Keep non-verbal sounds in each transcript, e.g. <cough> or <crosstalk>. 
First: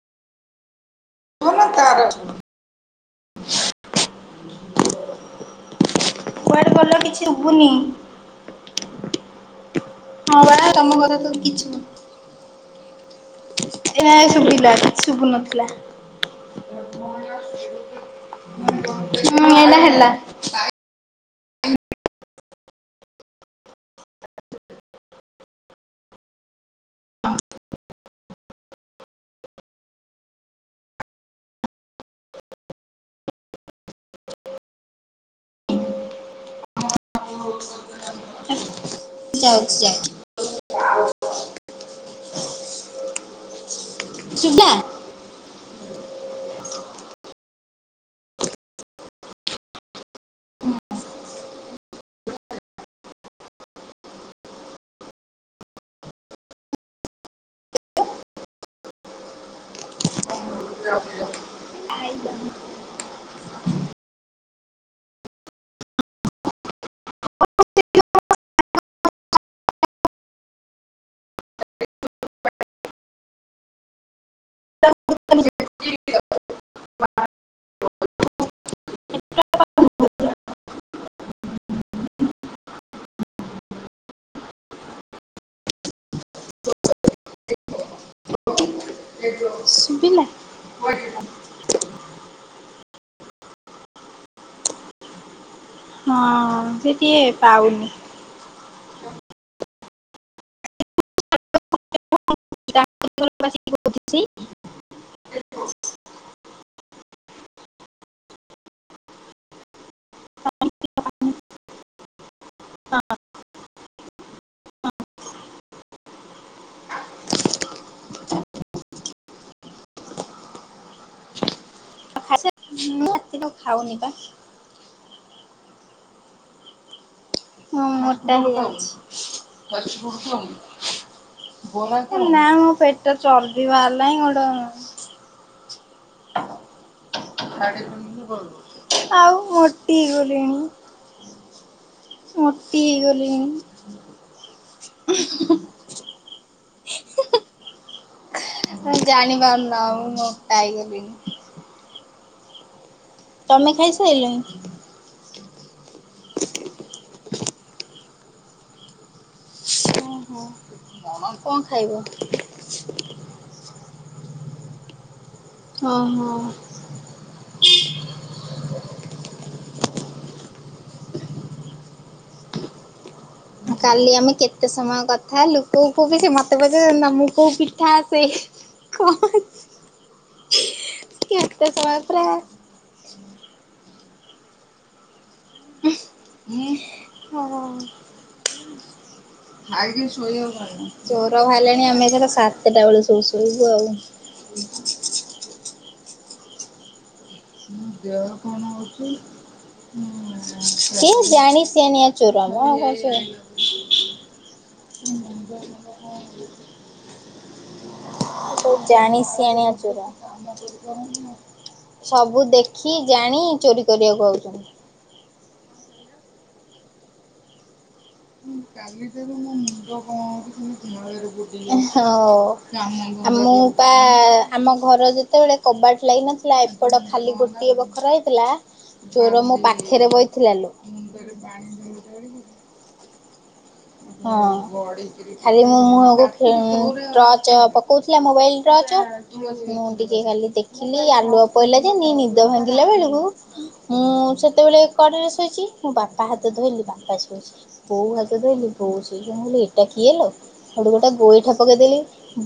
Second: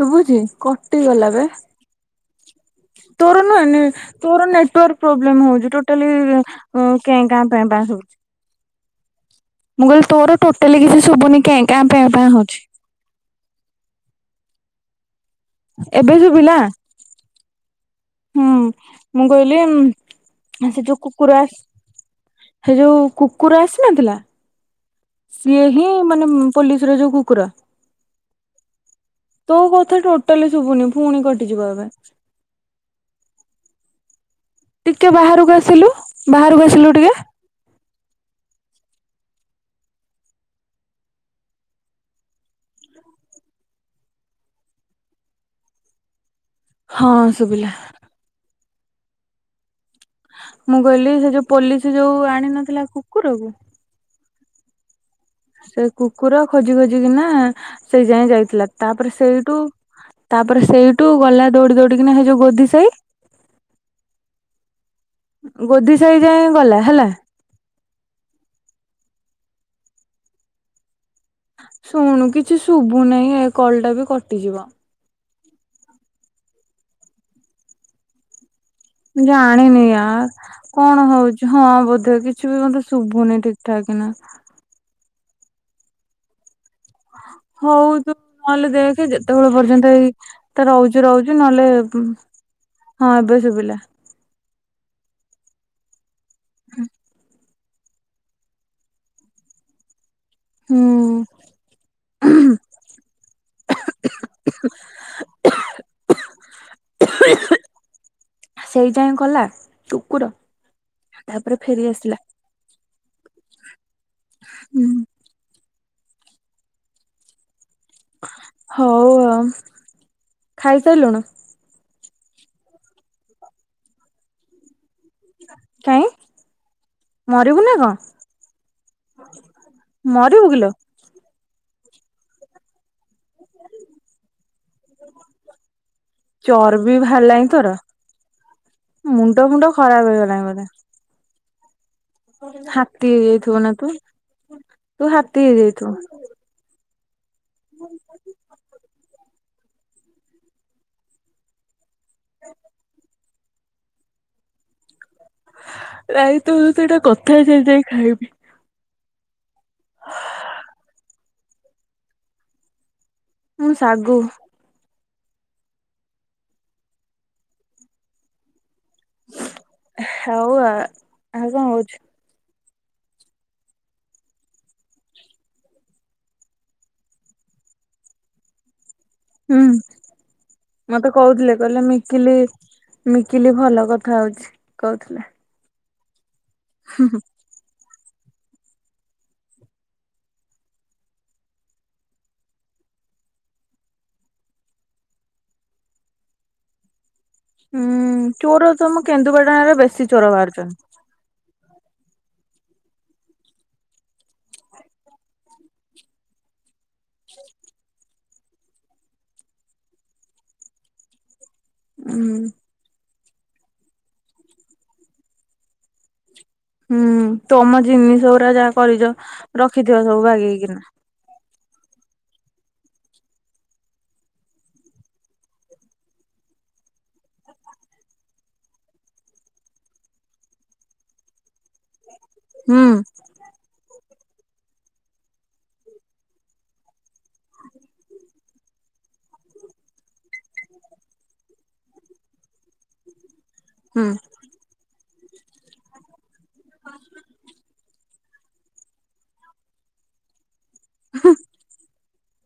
ଶୁଭୁଛି କ ଟି ଗଲାବେ। ତୋର ନୁହେ ତୋର ନେଟୱାର୍ ପ୍ରୋବ୍ଲେମ ହଉଚି ଟୋଟାଲି କୁଆଡେ ଉଁ ଗଲ କିଛି କେଁ କାଁ ମ୍ପେ ଶୁଭୁନି ପା ଶୁବୁଚି। <inaudible> ମୁଁ କହିଲି ତୋର ହଁ ବା ଟୋଟାଲି ତମ କିଛି କଥା ତ ଶୁଭୁନି କିଛି କେଁ କାଁ ମ୍ପ ପା ହୋଉଚି। ଏ ନା ସୁୁବିଲା କିଛି ସୁବୁ ନଥିଲା। ଏବେ ଶୁଭିଲା <unintelligible> ହୁଁ ମୁଁ ହୁଁ ଏଇନା ହେଲା। କହିଲି ସେ ଯଉ କୁ କୁକୁର ଆସ ସେ ଯୋଉ କୁକୁର ଆସି ନଥିଲା। ସିଏ ହିଁ ମାନେ ପୋଲିସର ଯୋଉ କୁକୁର ତୋ କଥା ଟୋଟାଲି ଶୁଭୁନି ପୁଣି କଟିଯିବ ଏବେ। ଟିକେ ବାହାରକୁ ଆସିଲୁ ବାହାରକୁ ଆସିଲୁ ଟିକେ। ଯାଉଛି ଯାଉଛି। <unintelligible> ହଁ ଶୁଭିଲା। ମୁଁ କହିଲି ସେ ଯୋଉ ପୋଲିସ ଯୋଉ ଆଣି ନଥିଲା କୁକୁରକୁ ସେ କୁକୁର ଖୋଜି ଖୋଜିିକିନା ସେଇ ଯାଇଁ ଯାଇଥିଲା ତାପରେ ସେଇଠୁ ତାପରେ ସେଇଠୁ ଗଲା ଦୌଡି ଦୌଡିିକିନା ସେ ଯୋଉ ଗୋଧି ସାଇ ଗୋଧି ସାହି ଯାଏଁ ଗଲା ହେଲା। ଶୁଣୁ କିଛି ଶୁଭୁନେଇ ଏ କଲଟା ବି କଟିଯିବ। <unintelligible> ଜାଣିନି ୟାର। କଣ ହଉଛି ହଁ ବୋଧେ କିଛି ବି ମତେ ଶୁଭୁନି ଠିକ ଠାକ ନା ହଉ। ତୁ ନହେଲେ ଦେଖେ ଯେତେବେଳେ ପର୍ଯ୍ୟନ୍ତ ଏଇ ଶୁଭିଲା ତ ରହୁଛି ରହୁଛି ନହେଲେ ହଁ ଏବେ ସୁବିଲା। ହଁ ସେ ଟିକେ ପାଉନି। ହୁଁ। <inaudible> ସେଇ ଯାଏ ଗଲା କୁକୁର ତାପରେ ଫେରି ଆସିଲା। ହୁଁ। ହଉ ଆଉ ଖାଇ ସାରିଲୁଣି? <unintelligible> ଖାଉନି ବା। କାଇଁ ମରିବୁ ନା ହଁ କଣ ମୁଁ ମୋଟା ହେଇ ମରିବୁ କିଲୋ ଯାଇଛି। ନା ମୋ ପେଟ ଚର୍ବି ବାହାରି ଲାଣି ଗୋଟେ ଚର୍ବି ଭାଆଲା ଆଉ ଫୁଣ୍ଡ ମୋଟି ଖରାପ ହେଇଗଲାଣି ବୋଧେ ହେଇ ଗଲିଣି। ହାତୀ ମୋଟି ହେଇଯାଇଥିବୁ ନା ତୁ ହେଇ ତୁ ଗଲିଣି। <inaudible> <inaudible> ହଁ ଜାଣିପାରୁନ ଆଉ ମୁଁ ମୋଟା ହେଇଗଲିଣି। ତମେ ଖାଇସାରିଲଣି? ରାଇ ତ ସହିତ ଏଇଟା କଥା ହେଇସାରି ଯାଇ ଖାଇବି। ହଁ କଣ ଖାଇବ? ମୁଁ ଶାଗୁ। ଓହୋ ହଁ। ହଉ ଆ ଆଉ କଣ ହଉଛି? କାଲି ଆମେ କେତେ ସମୟ କଥା ହେଲୁ କୋଉ କୋଉ ସେ ମୋତେ ପଚାରୁଛନ୍ତି ପିଠା ଆସେ? କ। ହୁଁ ମତେ କହୁଥିଲେ କେତେ କହିଲେ ସମୟ ପୁରା ମିକିଲି ମିକିଲି ଭଲ କଥା ହଉଛି କହୁଥିଲେ। ହୁଁ। <inaudible> ହୁଁ ହୁଁ। ଖାଇକି ଶୋଇ ହବନି। ଚୋର ବାହାରିଲାଣି ଆମେ ଏଥର ସାତଟା ବେଳେ ସବୁ ଶୋଇବୁ ଆଉ। <inaudible> ଉୁଁ ଚୋର ତମ କେନ୍ଦୁପାଟଣରେ ବେଶୀ ଚୋର ବାହାରୁଛନ୍ତି। ସିଏ ଜାଣି ସିଆଣିଆନି ଚୋର ମ। <unintelligible> <inaudible> <inaudible> ଜାଣିଶିଆଣିଆ ଚୋର। ହୁଁ ସବୁ ଦେଖି ଜାଣି ଚୋରି କରିବାକୁ ଆାଉଚନ୍ତି। ହୁଁ ତମ ଜିନିଷ ଗୁଡା ଯାହା କରିଛ ରଖିଥିବ ସବୁ ବାଗେଇକିନା। ହଉ ମୁଁ ପା ଆମ ଘର ଯେତେବେଳେ କବାଟ ଲାଗି ନଥିଲା ଏପଟ ଖାଲି ଗୋଟିଏ ବଖରା ହେଇଥିଲା ଚୋର ମୋ ପାଖରେ ବଇଥିଲା ଲୋ। <inaudible> ହୁଁ। ହଁ। ଖାଲି ମୋ ମୁହଁକୁ ଫୁ ଟର୍ଚ୍ଚ ପକଉଥିଲା ମୋବାଇଲ ଟର୍ଚ୍ଚ। ମୁଁ ଟିକେ ଖାଲି ଦେଖିଲି ଆଲୁଆ ପଇଲା ଯେନି ନିଦ ଭାଙ୍ଗିଲା ବେଳକୁ ମୁଁ ହୁଁ ସେତେବେଳେ କଡ଼ରେ ଶୋଇଛି ମୁଁ ବାପା ହାତ ଧଇଲି ବାପା ଶୋଇଛି ବୋଉ ହାତ ଧଇଲି କଉଛି ଯେ ଏଇଟା କିଏଲୋ ହେଉଠୁ ଗୋଟେ ଗୋଇଠା ପକେଇଦେଲି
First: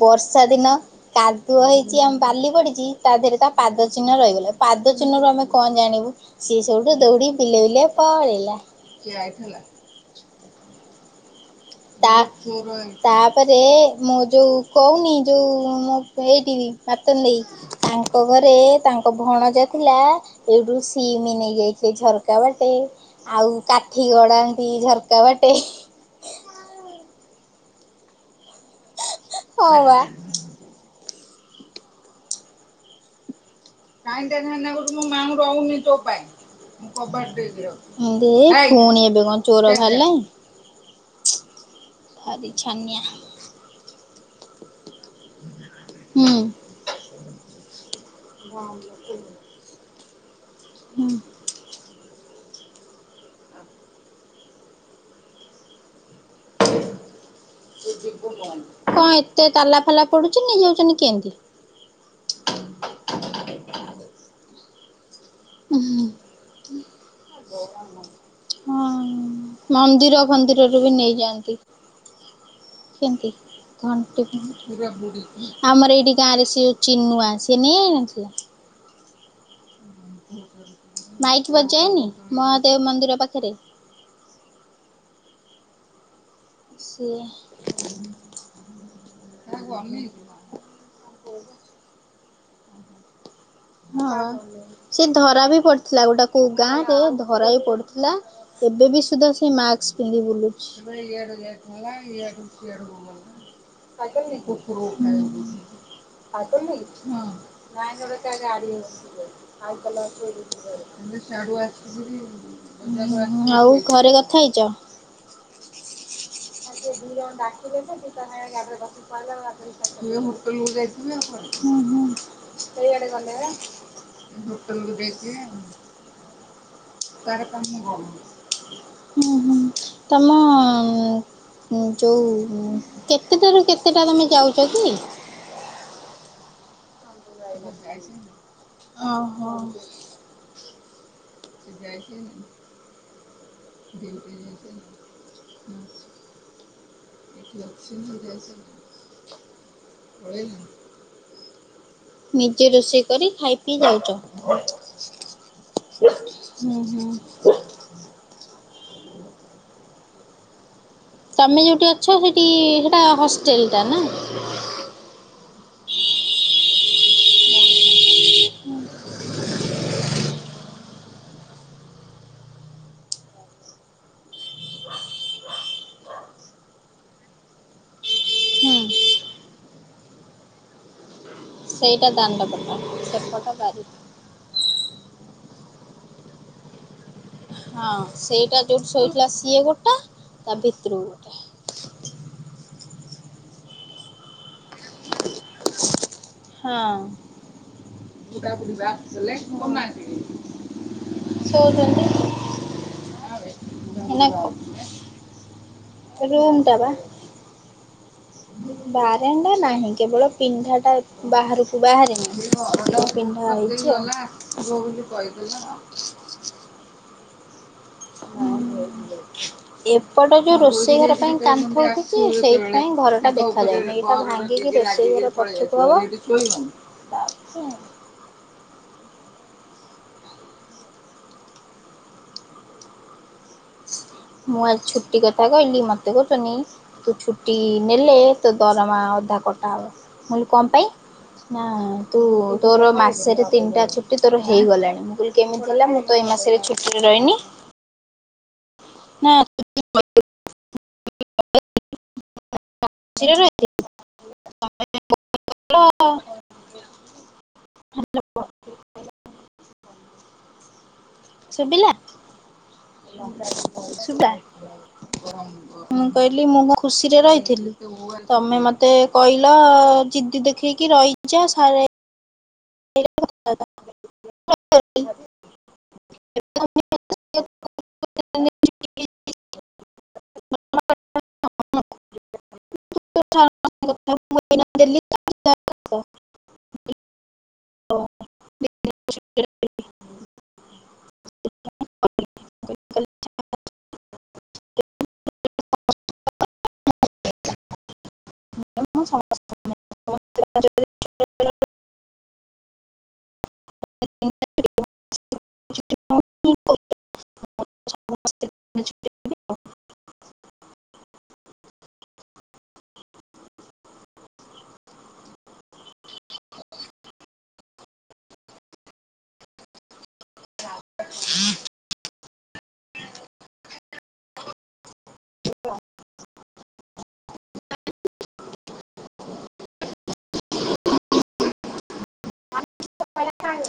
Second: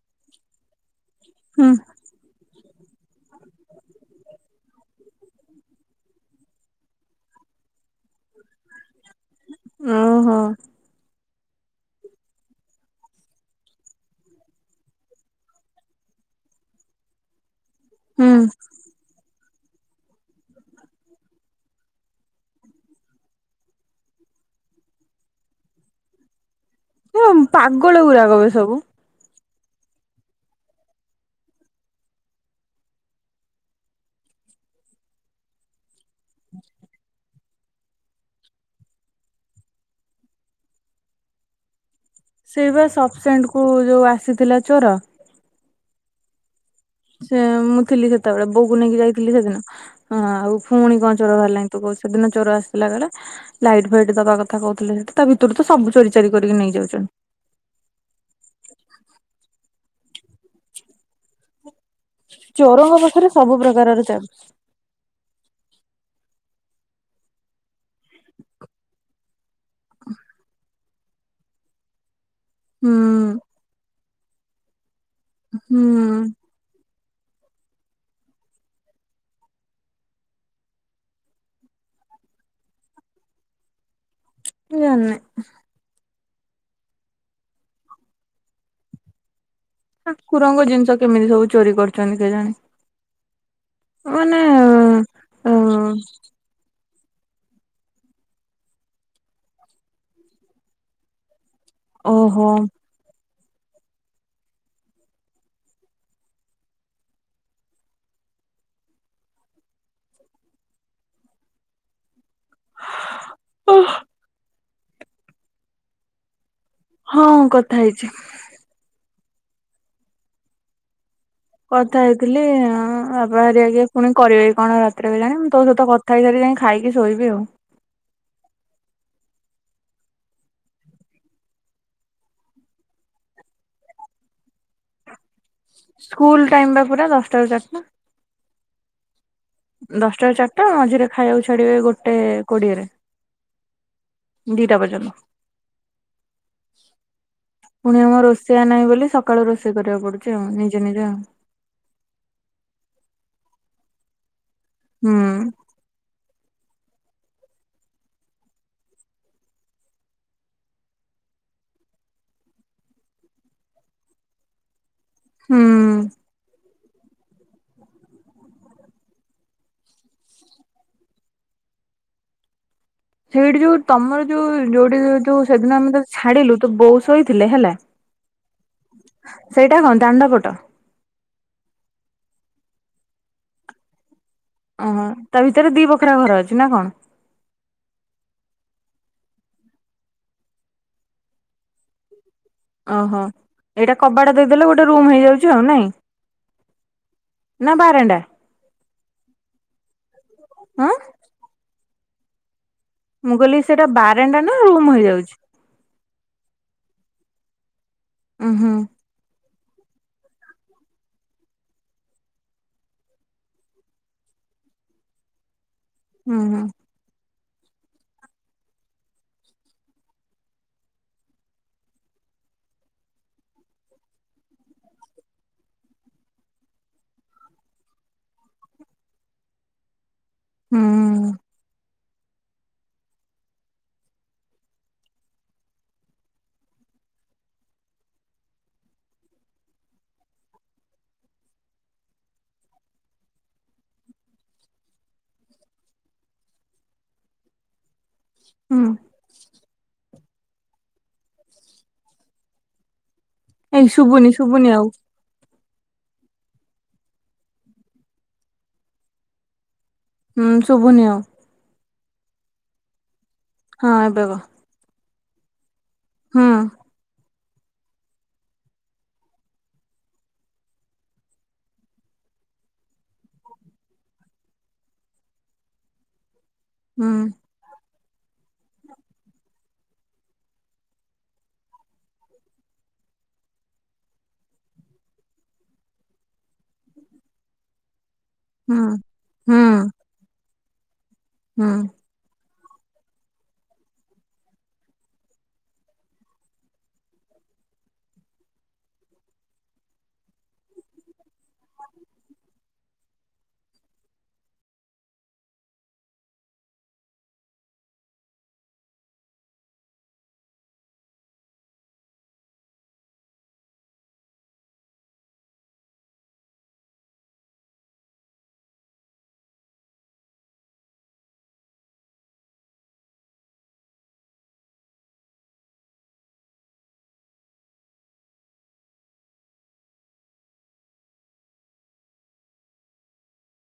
ବର୍ଷା ଦିନ କାଦୁଅ ହୁଁ ହେଇଛି ଆମ ବାଲି ପଡିଛି ତା ଦେହରେ ତା ପାଦ ଚିହ୍ନ ରହିଗଲା ପାଦ ଚିହ୍ନରୁ ଆମେ କଣ ଜାଣିବୁ। ସିଏ ସେଉଠୁ ଦୌଡି ବିଲେ ବିଲେ ପଳେଇଲା। ଓହୋ। <unintelligible> ତାପରେ ମୁଁ ଯୋଉ କହୁନି ଯୋଉ ମୋ ଏଇଠି <unintelligible> ଦେଇ ତାଙ୍କ ଘରେ ହୁଁ ତାଙ୍କ ଭଣଜା ଥିଲା ଏଇଠୁ ସିମି ନେଇଯାଇଥିଲେ ଝରକା ବାଟେ। ଆଉ କାଠି ଗଡାନ୍ତି ଝରକା ବାଟେ। <unintelligible> ପାଗଳ ଗୁୁରାକ ବେ ସବୁ। ହଁ ପା। ମାଇଣ୍ଡି ଟେଂସନ୍ ଲାଗୁଛି ମୋ ମା ଆଉ ରହୁନି ତୋ ପାଇଁ। ପୁଣି ଏବେ କଣ ଚୋର ବାହାରିଲାଣି। ଭାରି ସେଇ ବା ଛାନିଆ ସପ୍ ସେଣ୍ଡ କୁ ଯୋଉ ଆସିଥିଲା ଚୋର। ହୁଁ। ସେ ମୁଁ ଥିଲି ସେତେବେଳେ ବୋଉ ନେଇକି ଯାଇଥିଲି ସେଦିନ ଆଉ ପୁଣି ହୁଁ କଣ ଚୋର ବାହାରିଲାଣି। କ ସେଦିନ ଚୋର ଆସିଲା ବେଳେ ଲାଇଟ୍ ଫାଇଟ ଦବା କଥା କହୁଥିଲେ ସେଠି ତା ଭିତରୁ ତ ସବୁ ଚୋରି। ଚୋରି କରିକି ନେଇ ଯାଉଛନ୍ତି। କଣ ଏତେ ତାଲା ଫାଲା ପଡୁଛି ନେଇଯାଉଛନ୍ତି କେମିତି। ଚୋରଙ୍କ ପାଖରେ ସବୁ ପ୍ରକାରର ଚାବି। ଉହୁଁ <inaudible> ହଁ। ମନ୍ଦିର ଫନ୍ଦିରରୁ ବି ନେଇଯାଆନ୍ତି। ହୁଁ କେମିତି <unintelligible> ହୁଁ ଆମର ଏଇଠି ଗାଁ ମୁଁ ରେ ସିଏ ଚିନୁ ଆସିନି ଏଇ ଆସିଲା। ମାଇକି ବଜଯାଏନି ମହାଦେବ ମନ୍ଦିର ପାଖରେ। ମୁଁ ଜାଣିନୀ। ସିଏ। <unintelligible> ଠାକୁରଙ୍କ ଜିନିଷ କେମିତି ସବୁ ଚୋରି କରୁଛନ୍ତି କେଜାଣି। ହଁ ମାନେ ସେ ଧରା ବି ପଡିଥିଲା ଗୋଟାକୁ ଗାଁ ରେ ଧରା ବି ପଡ଼ୁଥିଲା ଏବେ ବି ସୁଦ୍ଧା ସେ ମାସ୍କ ପିନ୍ଧି ବୁଲୁଛି। ଓହୋ <unintelligible> <unintelligible> ତା ଗାଡି ଅଛି <unintelligible> ସେ ସେଆଡୁ ଆସିକି ଆଉ ଘରେ କଥା ହେଇଛ। ି ଦିଇ ଜଣ ହଁ ଡାକି କଥା ହେଇଛି। ଦେବେ ତାେ ଗାଡିରେ ବସି ପଡିଲେ ମୁଁ ଭାବିଲିହୋଟେଲକୁୁ ଯାଇଥିବେ ଆଉ କଣ। କଥା ହେଇଥିଲି ବାପହାରାରି ଆଜ୍ଞା ପୁଣି କରିବେ କଣ ରାତିରେ ବି ଜାଣି ମୁଁ ତୋ ସହିତ କଥା ହେଇଥିଲାରି ଯାଇ। ଖାଇକି ଶେଇ <unintelligible> ହୁଁ ହୁଁ ତମ ଁ ଯୋଉ କେତେଟାରୁ କେତେଟା ତମେ ଯାଉଛ କି? ସ୍କୁଲ ଟାଇମ ବା ପୁରା ଦଶ <unintelligible> ଓହୋ। ଦଶଟାରୁ ଚାରିଟା ମଝିରେ ଖାଇବାକୁ ଛାଡିବେ ଗୋଟେ କୋଡିଏରେ। ଦିଟା ପର୍ଯ୍ୟନ୍ତ <inaudible> ପୁଣି ଆମ ରୋଷେଇଆ ନାହିଁ ବୋଲି ସକାଳୁ ରୋଷେଇ କରିବାକୁ ପଡୁଛି ଆଉ ନିଜେ ନିଜେ ଆଉ। ନିଜ ରୋଷେଇ କରି ଖାଇ ପିଇ ଯାଉଛ। ହୁଁ। ହୁଁ ହୁଁ। ତମେ ଯୋଉଠି ଅଛ ସେଠି ସେଟା ହଷ୍ଟେଲ ଟା ନାଇଁ। ହୁଁ। ସେଇଠି ଯୋଉ ତମର ଯୋଉ ଯୋଉଠି ଯୋଉ ସେଦିନ ଆମେ ତ ଛାଡିଲୁ ତ ବେଉ ଶୋଇଥିଲେ ହେଲା। ସେଇଟା କଣ ଦାଣ୍ଡପଟ। ସେଇଟା ଦାଣ୍ଡ ପଟ ସେପଟା ବାରି। ଓହୋ ତା ଭିତରେ ଦି ବଖରା ଘର ଅଛି ନା କଣ? ହଁ ସେଇଟା ଯୋଉଠି ଶୋଇଥିଲା ସିଏ ଗୋଟା ତା ଭିତରୁକୁ ଗୋଟେ। ଓହୋ ଏଇଟା କବାଡ ଦେଇଦେଲେ ଗୋଟେ ରୁମ ହେଇଯାଉଛି ଆଉ ନାଇଁ ହଁ ନା ବାରଣ୍ଡା। <unintelligible> ହଁ ଶୋଉଛନ୍ତି। ମୁଁ କହିଲି ସେଇଟା ଏଇନା ବାରଣ୍ଡା ନା ରୁମ୍ ହେଇଯାଉଛି। ରୁମ୍ ଟା ବା। ଉଁ ହୁଁ ବା। <unintelligible> ା ନାହିଁ କେବଳ ପିଣ୍ଡାଟା ବାହାରକୁ ବାହାରେନି ପିଣ୍ଡାହେଇଛି ଆଉ। ର ବୋଲି କହିଦେଉଛନ। ହୁଁ ହୁଁ। ହଁ। <inaudible> ଏପଟ ଯୋଉ ରୋଷେଇ ଘର ପାଇଁ କାନ୍ତଉଟୁଛି ସେଇପାଇଁ ଘର ଟା ଦେଖାଯାଉନି। ରୋଷେଇଘର ପଛୁ କୁ ହବ। ହୁଁ। ମୁଁ ଆଜି ଛୁଟି କଥା କହିଲି ମତେ କହୁଛନି। ତୁ ଛୁଟି ନେଲେ ତ ଦରମା ଅଧା କଟା ହବ ମୁଁ କହିଲି କଣ ପାଇଁ। ହିଁ ତୁ ତୋର ମାସେ ରେ ତିନିଟା ଛୁଟି ତୋର ହେଇଗଲାଣି। ମୁଁ କହିଲି କେମିତି ହେଲା ମୁଁ ତ ଏଇ ମାସରେ ଛୁଟିରେ ରହିନି। ହୁଁ। ନାଁ। <unintelligible> <unintelligible> ଏଇ ଶୁଭୁନି ଶୁଭୁନି ଆଉ। ହୁଁ ଶୁଭୁନି ଆଉ। ଶୁଭିଲା ହଁ ଏବେ ସୁବା। କହ ମୁଁ କହିଲି ହୁଁ ମୁଁ ମୋ ଖୁସିରେ ରହିଥିଲି। ତମେ ମତେ କହିଲ ଜିଦି ଦେଖେଇକି ରହିଚ ସାରେ <unintelligible> ହୁଁ। <unintelligible> <unintelligible> <unintelligible> <unintelligible> ହୁଁ ହୁଁ <unintelligible> ହୁଁ। <unintelligible> ମୁଁ ସମସ୍ତ <unintelligible> <inaudible> <unintelligible> <unintelligible> <unintelligible>